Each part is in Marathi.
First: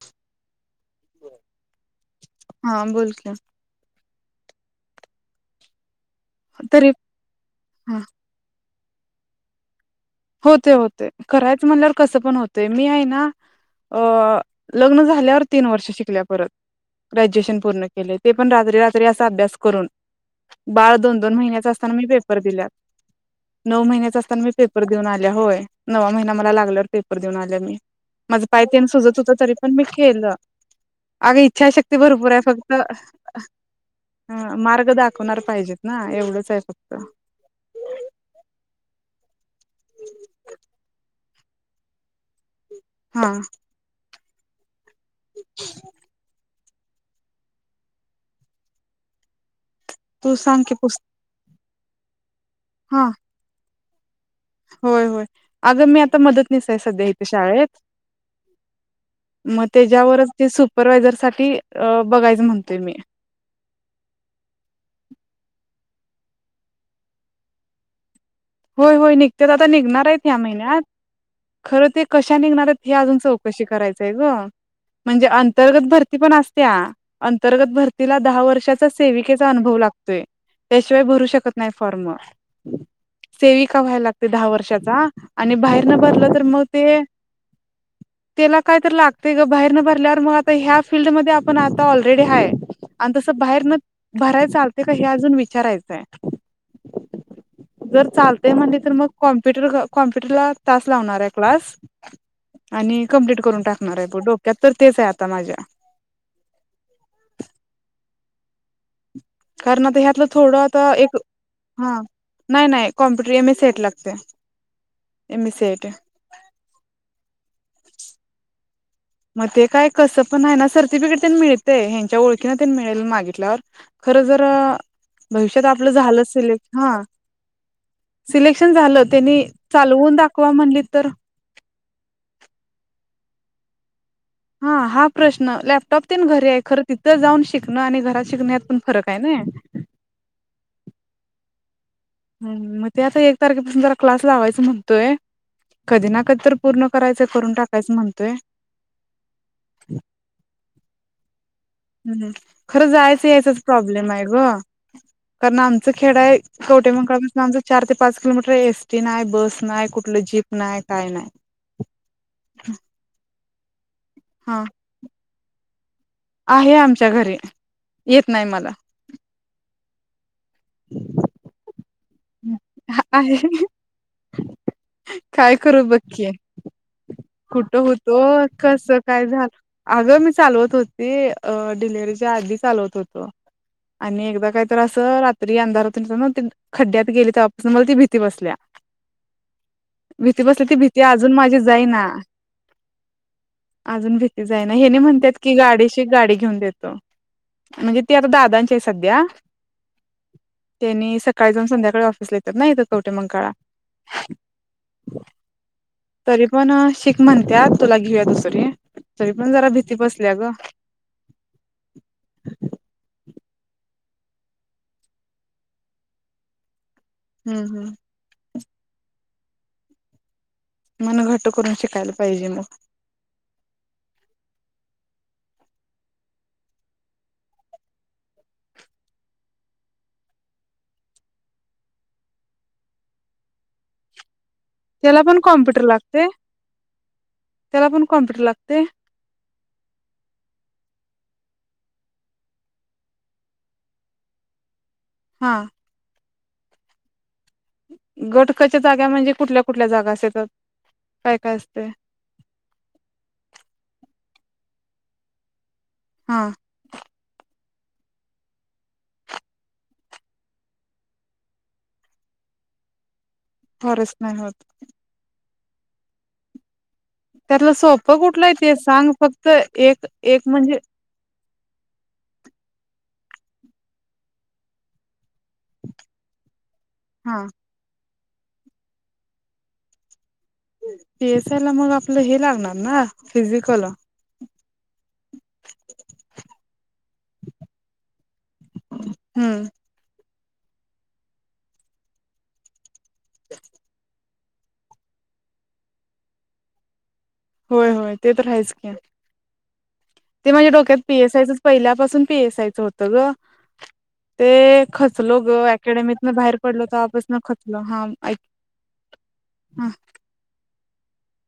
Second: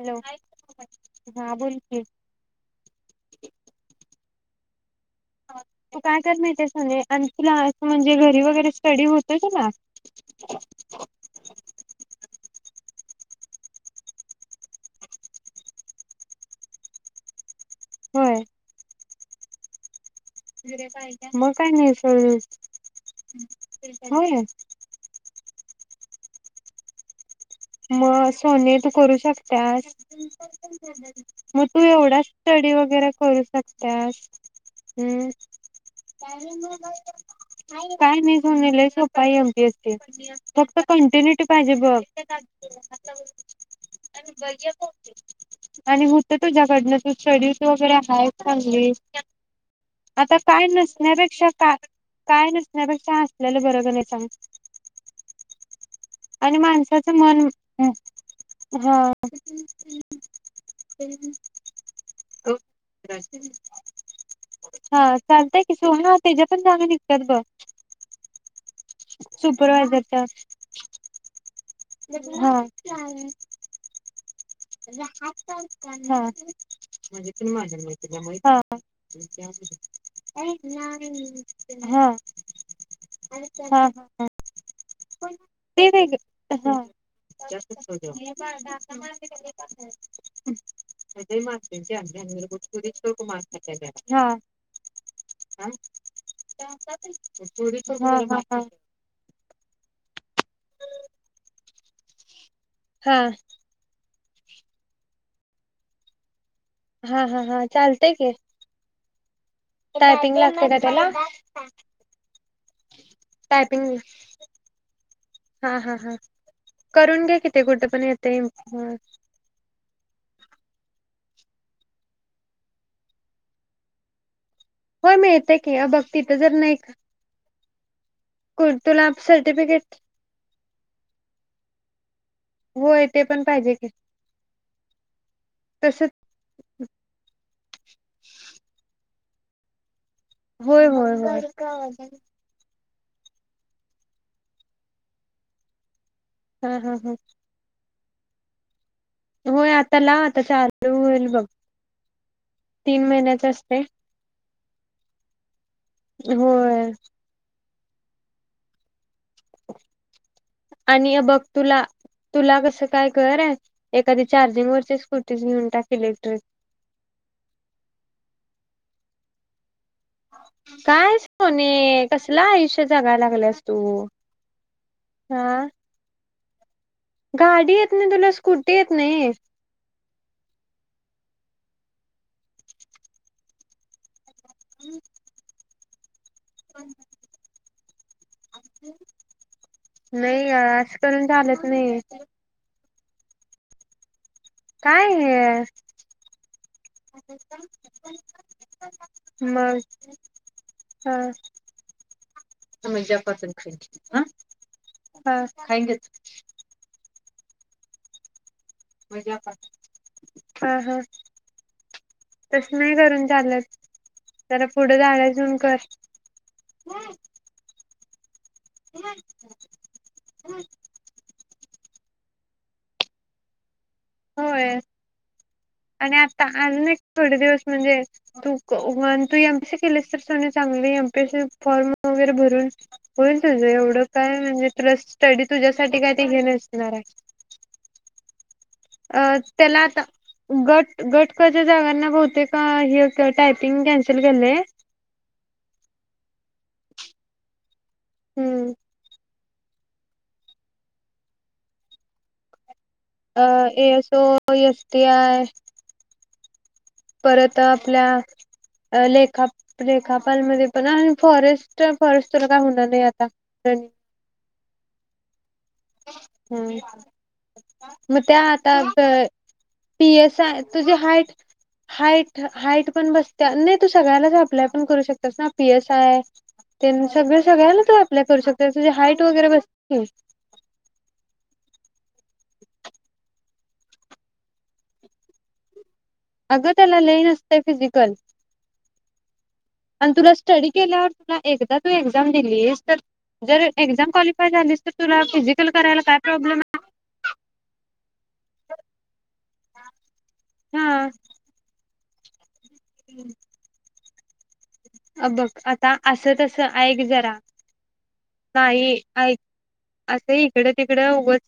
हॅलो हा बोलकी हा बोल की हो तु काय कर माहितीये तरी सोने आण तुला असं म्हणजे घरी वगैरे कडी होत का ना होते होते करायच म्हणल्या वर कसं पण होत मी आहे ना, लग्न झाल्यावर तीन वर्षे शिकल्या परत ग्रॅज्युएशन पूर्ण केले ते होय पण रात्री रात्री अभ्यास करून बाळ दोन दोन मग महिन्याच काय नाही असतांना मी सोड पेपर दिल्यात नऊ महिन्याचा होय असताना मी पेप होय नववा महिना मला लागल्यावर पेपर देऊन आल्या मी मग माझं पाय सोने तेन तू करू सुजत होतं तरी पण मी शकतास केलं अग मग तू इच्छाशक्ती एवढा भरपूर आहे स्टडी फक्त वगैरे करू शकतास मार्ग का ह दाखवणार पाहिजेत ना एवढंच आहे फक्त काय नाही सांगायले आय एम पी असतील फक्त कंटिन्युटी पाहिजे बघ [inaudible] [inaudible] हा आणि होत तुझ्याकडंन तु स्टडीत वगैरे आहेत चांगली. तू आता सांग काय की पुस् नसण्यापेक्षा का काय हा नसण्यापेक्षा असलेलं बरं कणी. शा होय होय. अगं मी आता आणि मदतनीस सध्या माणसाचं इथे मन शाळ ळेत हा मग त्याच्यावर सुपरवायझर साठी अ बघायच म्हणतोय मी. ये सोहना त्याच्या पण जागा निघतात बघ. होय होय, निघते तर आता निघणार आहेत सुपरवायझरच्या ह्या महिन्यात खरं ते कशा हा निघणार आहेत हे अजून हा चौकशी करायचय ग. म्हणजे अंतर्गत भरती पण असत्या, अंतर्गत भरतीला दहा वर्षाचा सेविकेचा अनुभव लागतोय, त्याशिवाय भरू शकत नाही हा हा फॉर्म. सेविका हा व्हायला लागतेय दहा वर्षाचा आणि ते बाहेर वेग भरलं तर मग हा ते त्याला काय तर लागते ग बाहेर न भरल्यावर मग आता ह्या फील्डमध्ये आपण आता ऑलरेडी हाय आणि तसं बाहेर न भराय चालते का हे अजून विचारायचंय हा. हा जर हा चालतेय म्हणले तर मग कॉम्पुटर कॉम्प्युटर ला तास लावणाराय क्लास. आणि हा कम्प्लीट करून टाकणार आहे. डो क्यात तर तेच आहे आता माझ्या. हा हा हा चाल ठीक हे. कारण आता ह्यातलं थोडं आता त्याला एक हा नाही नाही computer M S C I T typing लागत्या, एम एस सी आय हा टी. हा हा करून घे कि ते कुठं पण येतय मग ते काय कस पण आहे ना सर्टिफिकेट तेन मिळते ह्यांच्या ओळखीने त्यां मिळेल मागितल्यावर खर जर अ... मिळते भविष्यात की आपलं बघ झालं तिथं जर सिलेक्ट नाही हा सिलेक्शन झालं तुला त्यांनी सर्टिफिकेट चालवून दाखवा म्हणली तर? होय ते पण पाहिजे की. हा.. हा प्रश्न तस लॅपटॉप ते घरी आहे. खरं तिथं जाऊन शिकण आणि घरात शिकण पण फरक आहे नई. होय होय होय. हम मग ते आता एक तारखेपासून जरा क्लास लावायचा म्हणतोय. कधी ना कधी तर हा पूर्ण हा हा करायचं करून टाकायचं म्हण ते. होय आता लाव आता स्टार्ट होईल बघ. हम् खरं तीन जायचं महिन्याच यायचंच असते प्रॉब्लेम आहे गं. कर नाम. ते खेड आहे होय कवठेमहांकाळ पसलं. चार ते पाच किलोमीटर एस टी नाही बस नाही कुठलं जीप नाही काय आणि हे नाही बघ तुला तुला कसं काय कराय. एखादी हा चार्जिंग वरची स्कूटी. घेऊन टाक. इलेक्ट्रिक आहे आमच्या घरी. येत नाही मला. कायच तुमी कसलं आयुष्य जागायला आहे लागलास तू हे काय हा. करू बघकी गाडी कुठं येत नाही होतो तुला स्कूटी कस येत काय नाही झालं.. अगं मी चालवत होती अ डिलिव्हरीच्या आधी चालवत होतो आणि काय त्रास ओ रात्री अंधारात. [inaudible] खड्ड्यात गेले तवा मला भीती बसल्या भीती नाही बसल्या ती असं भीती करून अजून माझी चालत नाही जाईना. अजून भीती जाउदे.. हेनी काय म्हणतात हे की गाडी शीक गाडी घेऊन देतो म्हणजे ती आता दादांची आहे सध्या मग हा त्यांनी सकाळी जाऊन संध्याकाळी ऑफिसला येतात ना इथ कवठेमहांकाळला हा तरी पण म्हणत्यात तुला घेऊया दुसरी. तरी पण जरा भीती बसल्या ग हा हा तस नाही करून चालत. तर पुढ [unintelligible] कर हम्, हम्. [inaudible] मन घट्ट करून शिकायला पाहिजे म होय आणि आता आल ना थोडे दिवस म्हणजे तू तू एम. पी. सी केलीस तर सोनी चांगली एम. पी. सी फॉर्म वगैरे भरून होईल तुझ एवढं काय म्हणजे तुला तेला पण स्टडी कॉम्प्युटर तुझ्यासाठी काय ते लागतय हे त्याला पण कॉम्प्युटर लाग अ त्याला आता गट गट क च्या जागांना बहुतेक हे टायपिंग कॅन्सल केलंय. हा. गट क च्या जागा म्हणजे कुठल्या कुठल्या जागा आस येतात काय काय असतय? अ A. So. O, S. T. I हा परत आपल्या लेखा लेखापाल मध्ये पण आणि फॉरेस्ट फॉरेस्ट तुला काय होणार नाही. फॉरेस्ट नाही होत त्यातलं हम् सोपं मग त्या कुठलं आहे आता ते सांग फक्त एक पीस एक म्हणजे तुझी हा हाट पण बस नाही तू सगळ्यालाच अप्लाय पण करू शकत तस ना पी एस आय त्यां सगळ हा सगळला तर आप करू शकत तुझी हाईट वगैरे बसते पीएस आय ला मग आपलं हे लागणार ना फिजिकल अगं त्याला लई नसते फिजिकल हम्म आणि तुला स्टडी केल्यावर तुला एकदा तू एक्झाम दिली आहेस तर जर एक्झाम झालस तुला फिजिकल करायला काय प्रॉब्लेम आहे होय होय ते तर राच ते म्हणजे डोक्यात आहे पीस आय पहि पासून पेसय होतं ग ते अ खचलो बघ ग आता अकॅडमीतन असं बाहेर तस पडलो ऐक जरा तेव्हापासून खचलो हा ऐक नाही ऐक हा असं इकड तिकड उगच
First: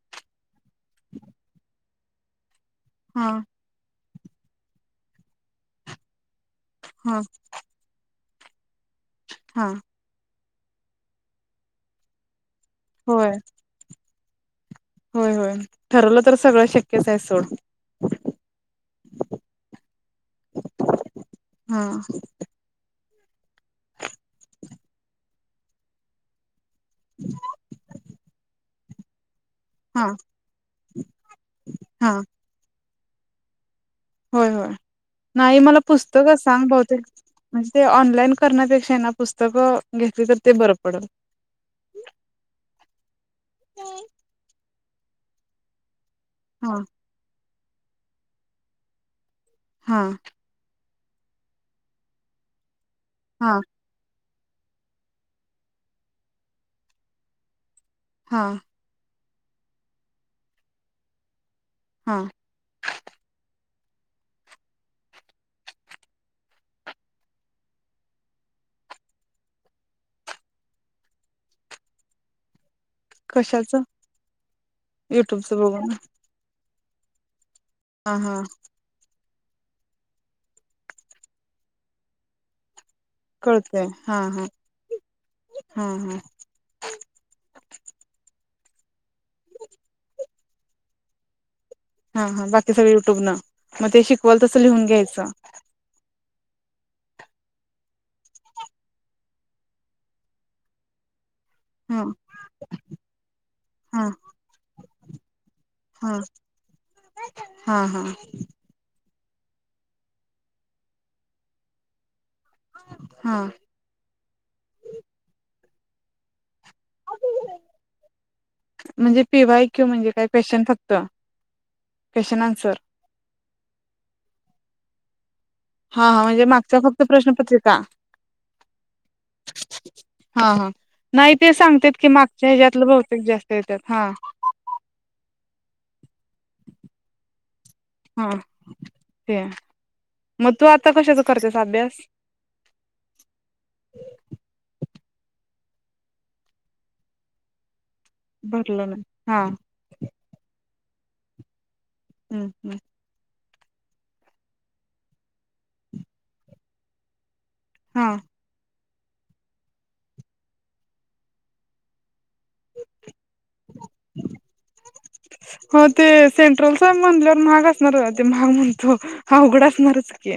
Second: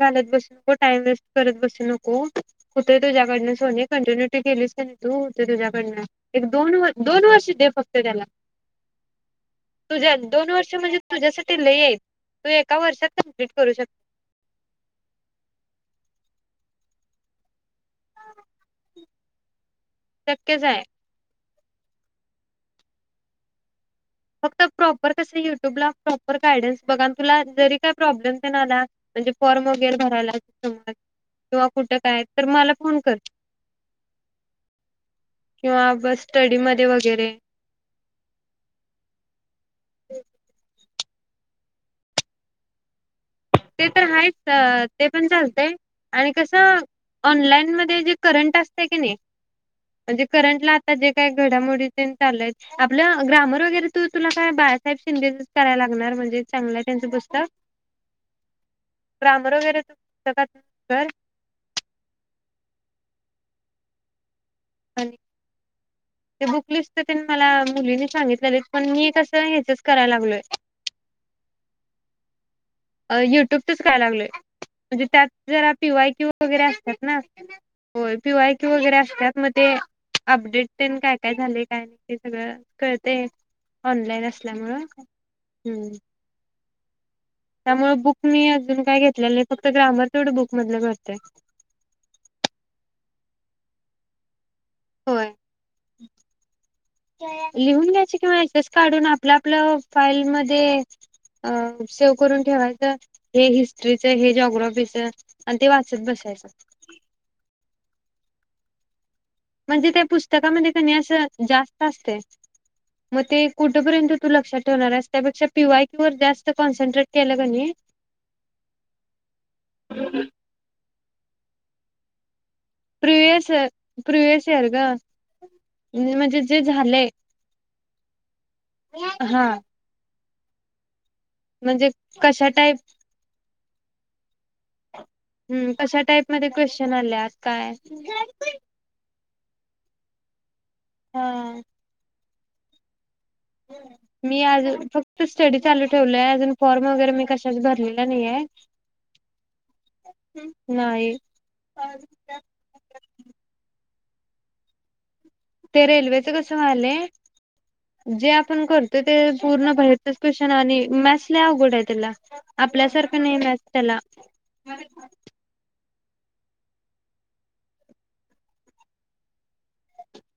घा बसून टाइम वेस्ट करत बसू नको हो कुठं आहे हा तुझ्याकडनं सोने कंटिन्युट केली तू हो तुझ्याकडन एक दोन व हा दोन वर्ष फक्त त्याला हा तुझ्या दोन वर्ष म्हणजे तुझ्यासाठी ल क होय शक्िट करू शकत होय होय ठरलं तर सगळं शक्यच आहे सोड ततके जाय हा फक्त प्रॉपर कस युट्यूबला प्रॉपर गायडन्स बघा तुला जरी काय प्रॉब्लेम ते ना आला म्हणजे फॉर्म वगैरे हा भरायला सम किंवा कुठे हा काय तर मला फोन कर होय होय नाही मला किंवा पुस्तकच स्टडी सांग मध्ये बहते वगैरे म्हणजे ते ऑनलाईन करण्यापेक्षा ना पुस्तक घ तर ते बर पड ते तर आहेच ते पण चालते आणि कस हा ऑनलाईन जे करंट असते की नाही हा म्हणजे करंट ला ता जे काय घडामोडी ते चालाय आपलं हा ग्रामर वगैरे तू तुला काय बाळासाहेब शिंदेच करायला लागणार म्हणजे चांगलंय त्यांचं पुस्तक हां क्रामर वगैरे त सग घर हा आणि ते बुक लिस्ट मला मुलीनी सांगितलेले पण मी कसं ह्याचच करायला लागलोय युट्यूबचच कशाचं काय लागलोय म्हणजे त्यात युट्यूबचं जरा बघून पीवाय क्यू वगैरे अस घत ना हा होय हा पिवाय क वगैरे असतात मग ते अपडेट प काय काय झाले काय नाही ते सगळं कळत ते कळतंय हा ऑनलाईन हा असल्यामुळं हम् ह त्यामुळे बुक मी अजून काय घेतलेलं फक्त ग्रॅमर तेवढं बुक मधलं करतय हा हा बाकी सगळे युट्युब न मग ते शिकवाल लिहून होय घ्यायचं लिहून घ्यायच किंवा एस एस काढून आपलं आपलं फाईल मध्ये अ हा सेव करून ठेवायचं हे हा हिस्ट्रीचं हे जोग्राफीचं आणि ते वाचत हा बसायचं [unintelligible] म्हणजे ते पुस्तकामध्ये कणी अस जास्त असतय म हा ते कुठपर्यंत तू लक्षात ठेवणारस त्यापेक्षा पिवाय कीव वर जास् म्हणजे पी वाय क्यू म्हणजे काही क्वेशन फक्त क्वेशना प्रिवियस प्रिवियस इयर ग हा हा म्हणजे जे मागच्या फक्त झालंय प्रश्नपत्रीका हा हा हा नाही ते म्हणजे सांगतात की मागच्या कशा टाईप ह्याच्यातलं बहुतेक जास्त देत्यात हा हम् कशा टाईप मध्ये क्वेश्चन आल्यात काय. गाडीपण - प्या [unintelligible] तू आता कशाचा हा करतेस अभ्यास मी आज फक्त फक्त स्टडी चालू ठेवलंय अजून फॉर्म वगेरे मी कशाचा भरले - भरलं ना हा नाही. हम्म हम्म ते रेल्वेचं कसं व्हालंय. हा जे आपण कर- तर ते पूर्ण बाहेरचच क्वेशन आणि मॅथ्स ला अवघड आहे. त्याला आपल्यासारखं नाही मॅथ त्याला हो ते सेंट्रलचा म्हणल्यावर महाग असणार ते महाग म्हणतो हा अवघड असणारच की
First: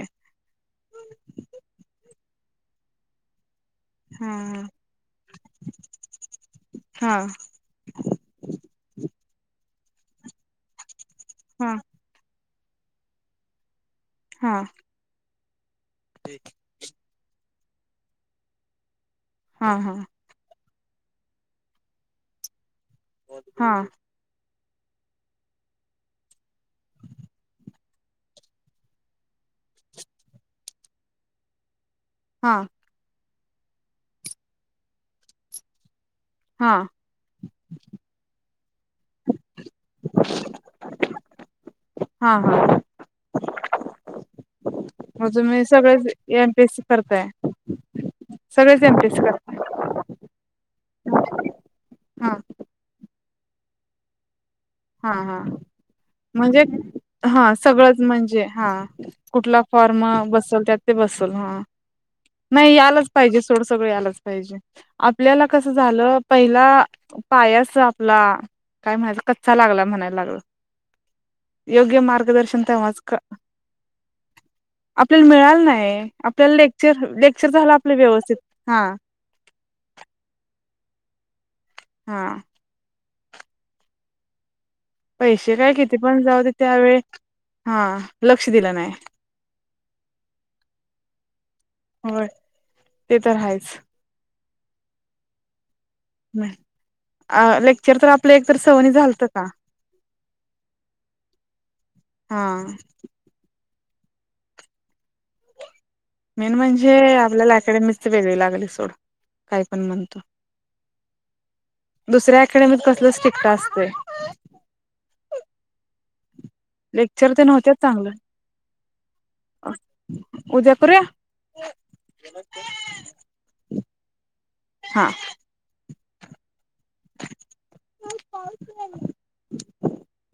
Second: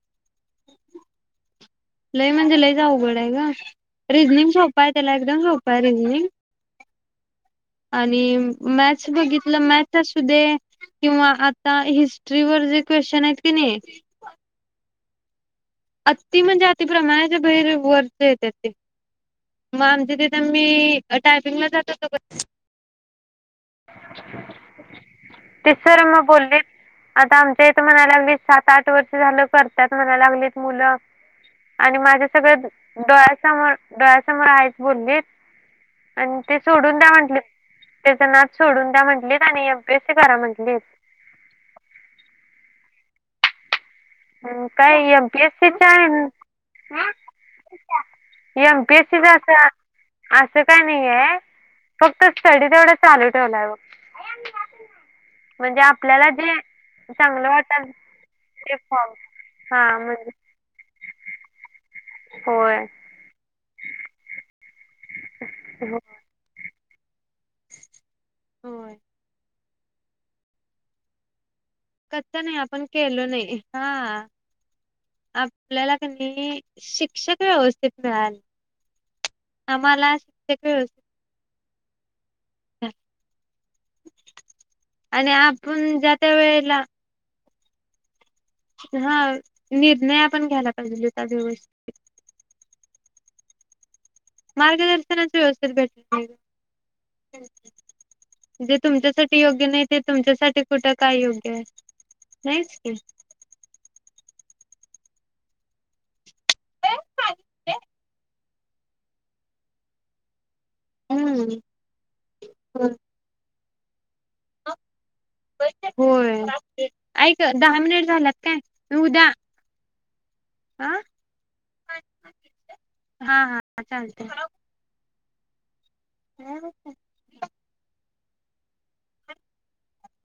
लय म्हणजे लयचं अवघड हाय ग हा रिजनिंग सोपं आहे त्याला एकदम सोपं आहे रिजनिंग हा आणि मॅथ्स बघितलं मॅ तसू दे किंवा हा आता हिस्ट्री वर जे क्वेशचन आहेत की नाही. हा अति म्हणजे अति प्रमाणात बाहेर वरचे येत ते. हा मग हा आमची तिथे मी टायपिंगला जात होतो. हा ते सर मग बोलली आता आमच्या इथ म्हणायला लागले सात आठ वर्ष झालं करतात म्हणाय लागली. मुलं आणि माझ्या सगळ्या हा डोळ्या समोर डोळ्यासमोर आहेच बोलले. आणि ते हा सोडून द्या म्हंटले त्याच नाद सोडून द्या म्हंटलेत आणि एमपीएस करा म्हटलेत. हा [unintelligible] काय एम मग तुम्ही पीसीच सगळेच आहे एमपीएससी करताय एम सगळेच एमपीएससी पीसीचा करताय काय नाही आहे फक्त हा स्टडी तेवढा चालू ठेवलाय ब हा हा म्हणजे चांगलं हा वाटल सगळंच म्हणजे हा ते फॉर्म कुठला हा फॉर्म म्हणजे बसल त्यात बसल हा नाही यालाच पाहिजे सोड सगळं आलाच पाहिजे आपल्याला कसं झालं पहिला पायाच आपला होय काय म्हणा लागला म्हणायला लागल योग्य कसं नाही मार्गदर्शन आपण तेव्हाच केलो नाही हा आपल्याला मिळाल आपल्याला नाही आपल्याला कणी लेक्चर शिक्षक लेक्चर झालं व्यवस्थित आपलं व्यवस्थित मिळाले हा आम्हाला शिक्य कळू श हा आणि पैसे काय किती आपण ज्या पण त्या जाऊते वेळेला त्यावेळे हा लक्ष दिलं नाही हा निर्णय पण घ्यायला पाहिजे त्या दिवस होय ते तर आहेयच मारगदर्शनच व्यवस्थल भट लेक्चर तर आपलं एक तर जे सवनी झालतं तुमच्यासाठी का योग्य नाही ते तुमच्यासाठी कुठे काय योग्य आहे हा नाहीच की मेन म्हणजे आपल्याला अकॅडमीिकच वेगळी लागली काय पण म्हणतो हम्म दुसऱ्या आखड्या म कसलच टिकता अस ते होय ऐक ते नव्हत्याच दहा मिनिट चांगलं झाल्यात काय मी उद्या उद्या हा करूया हा हा चालतय हा मॅ हम् पा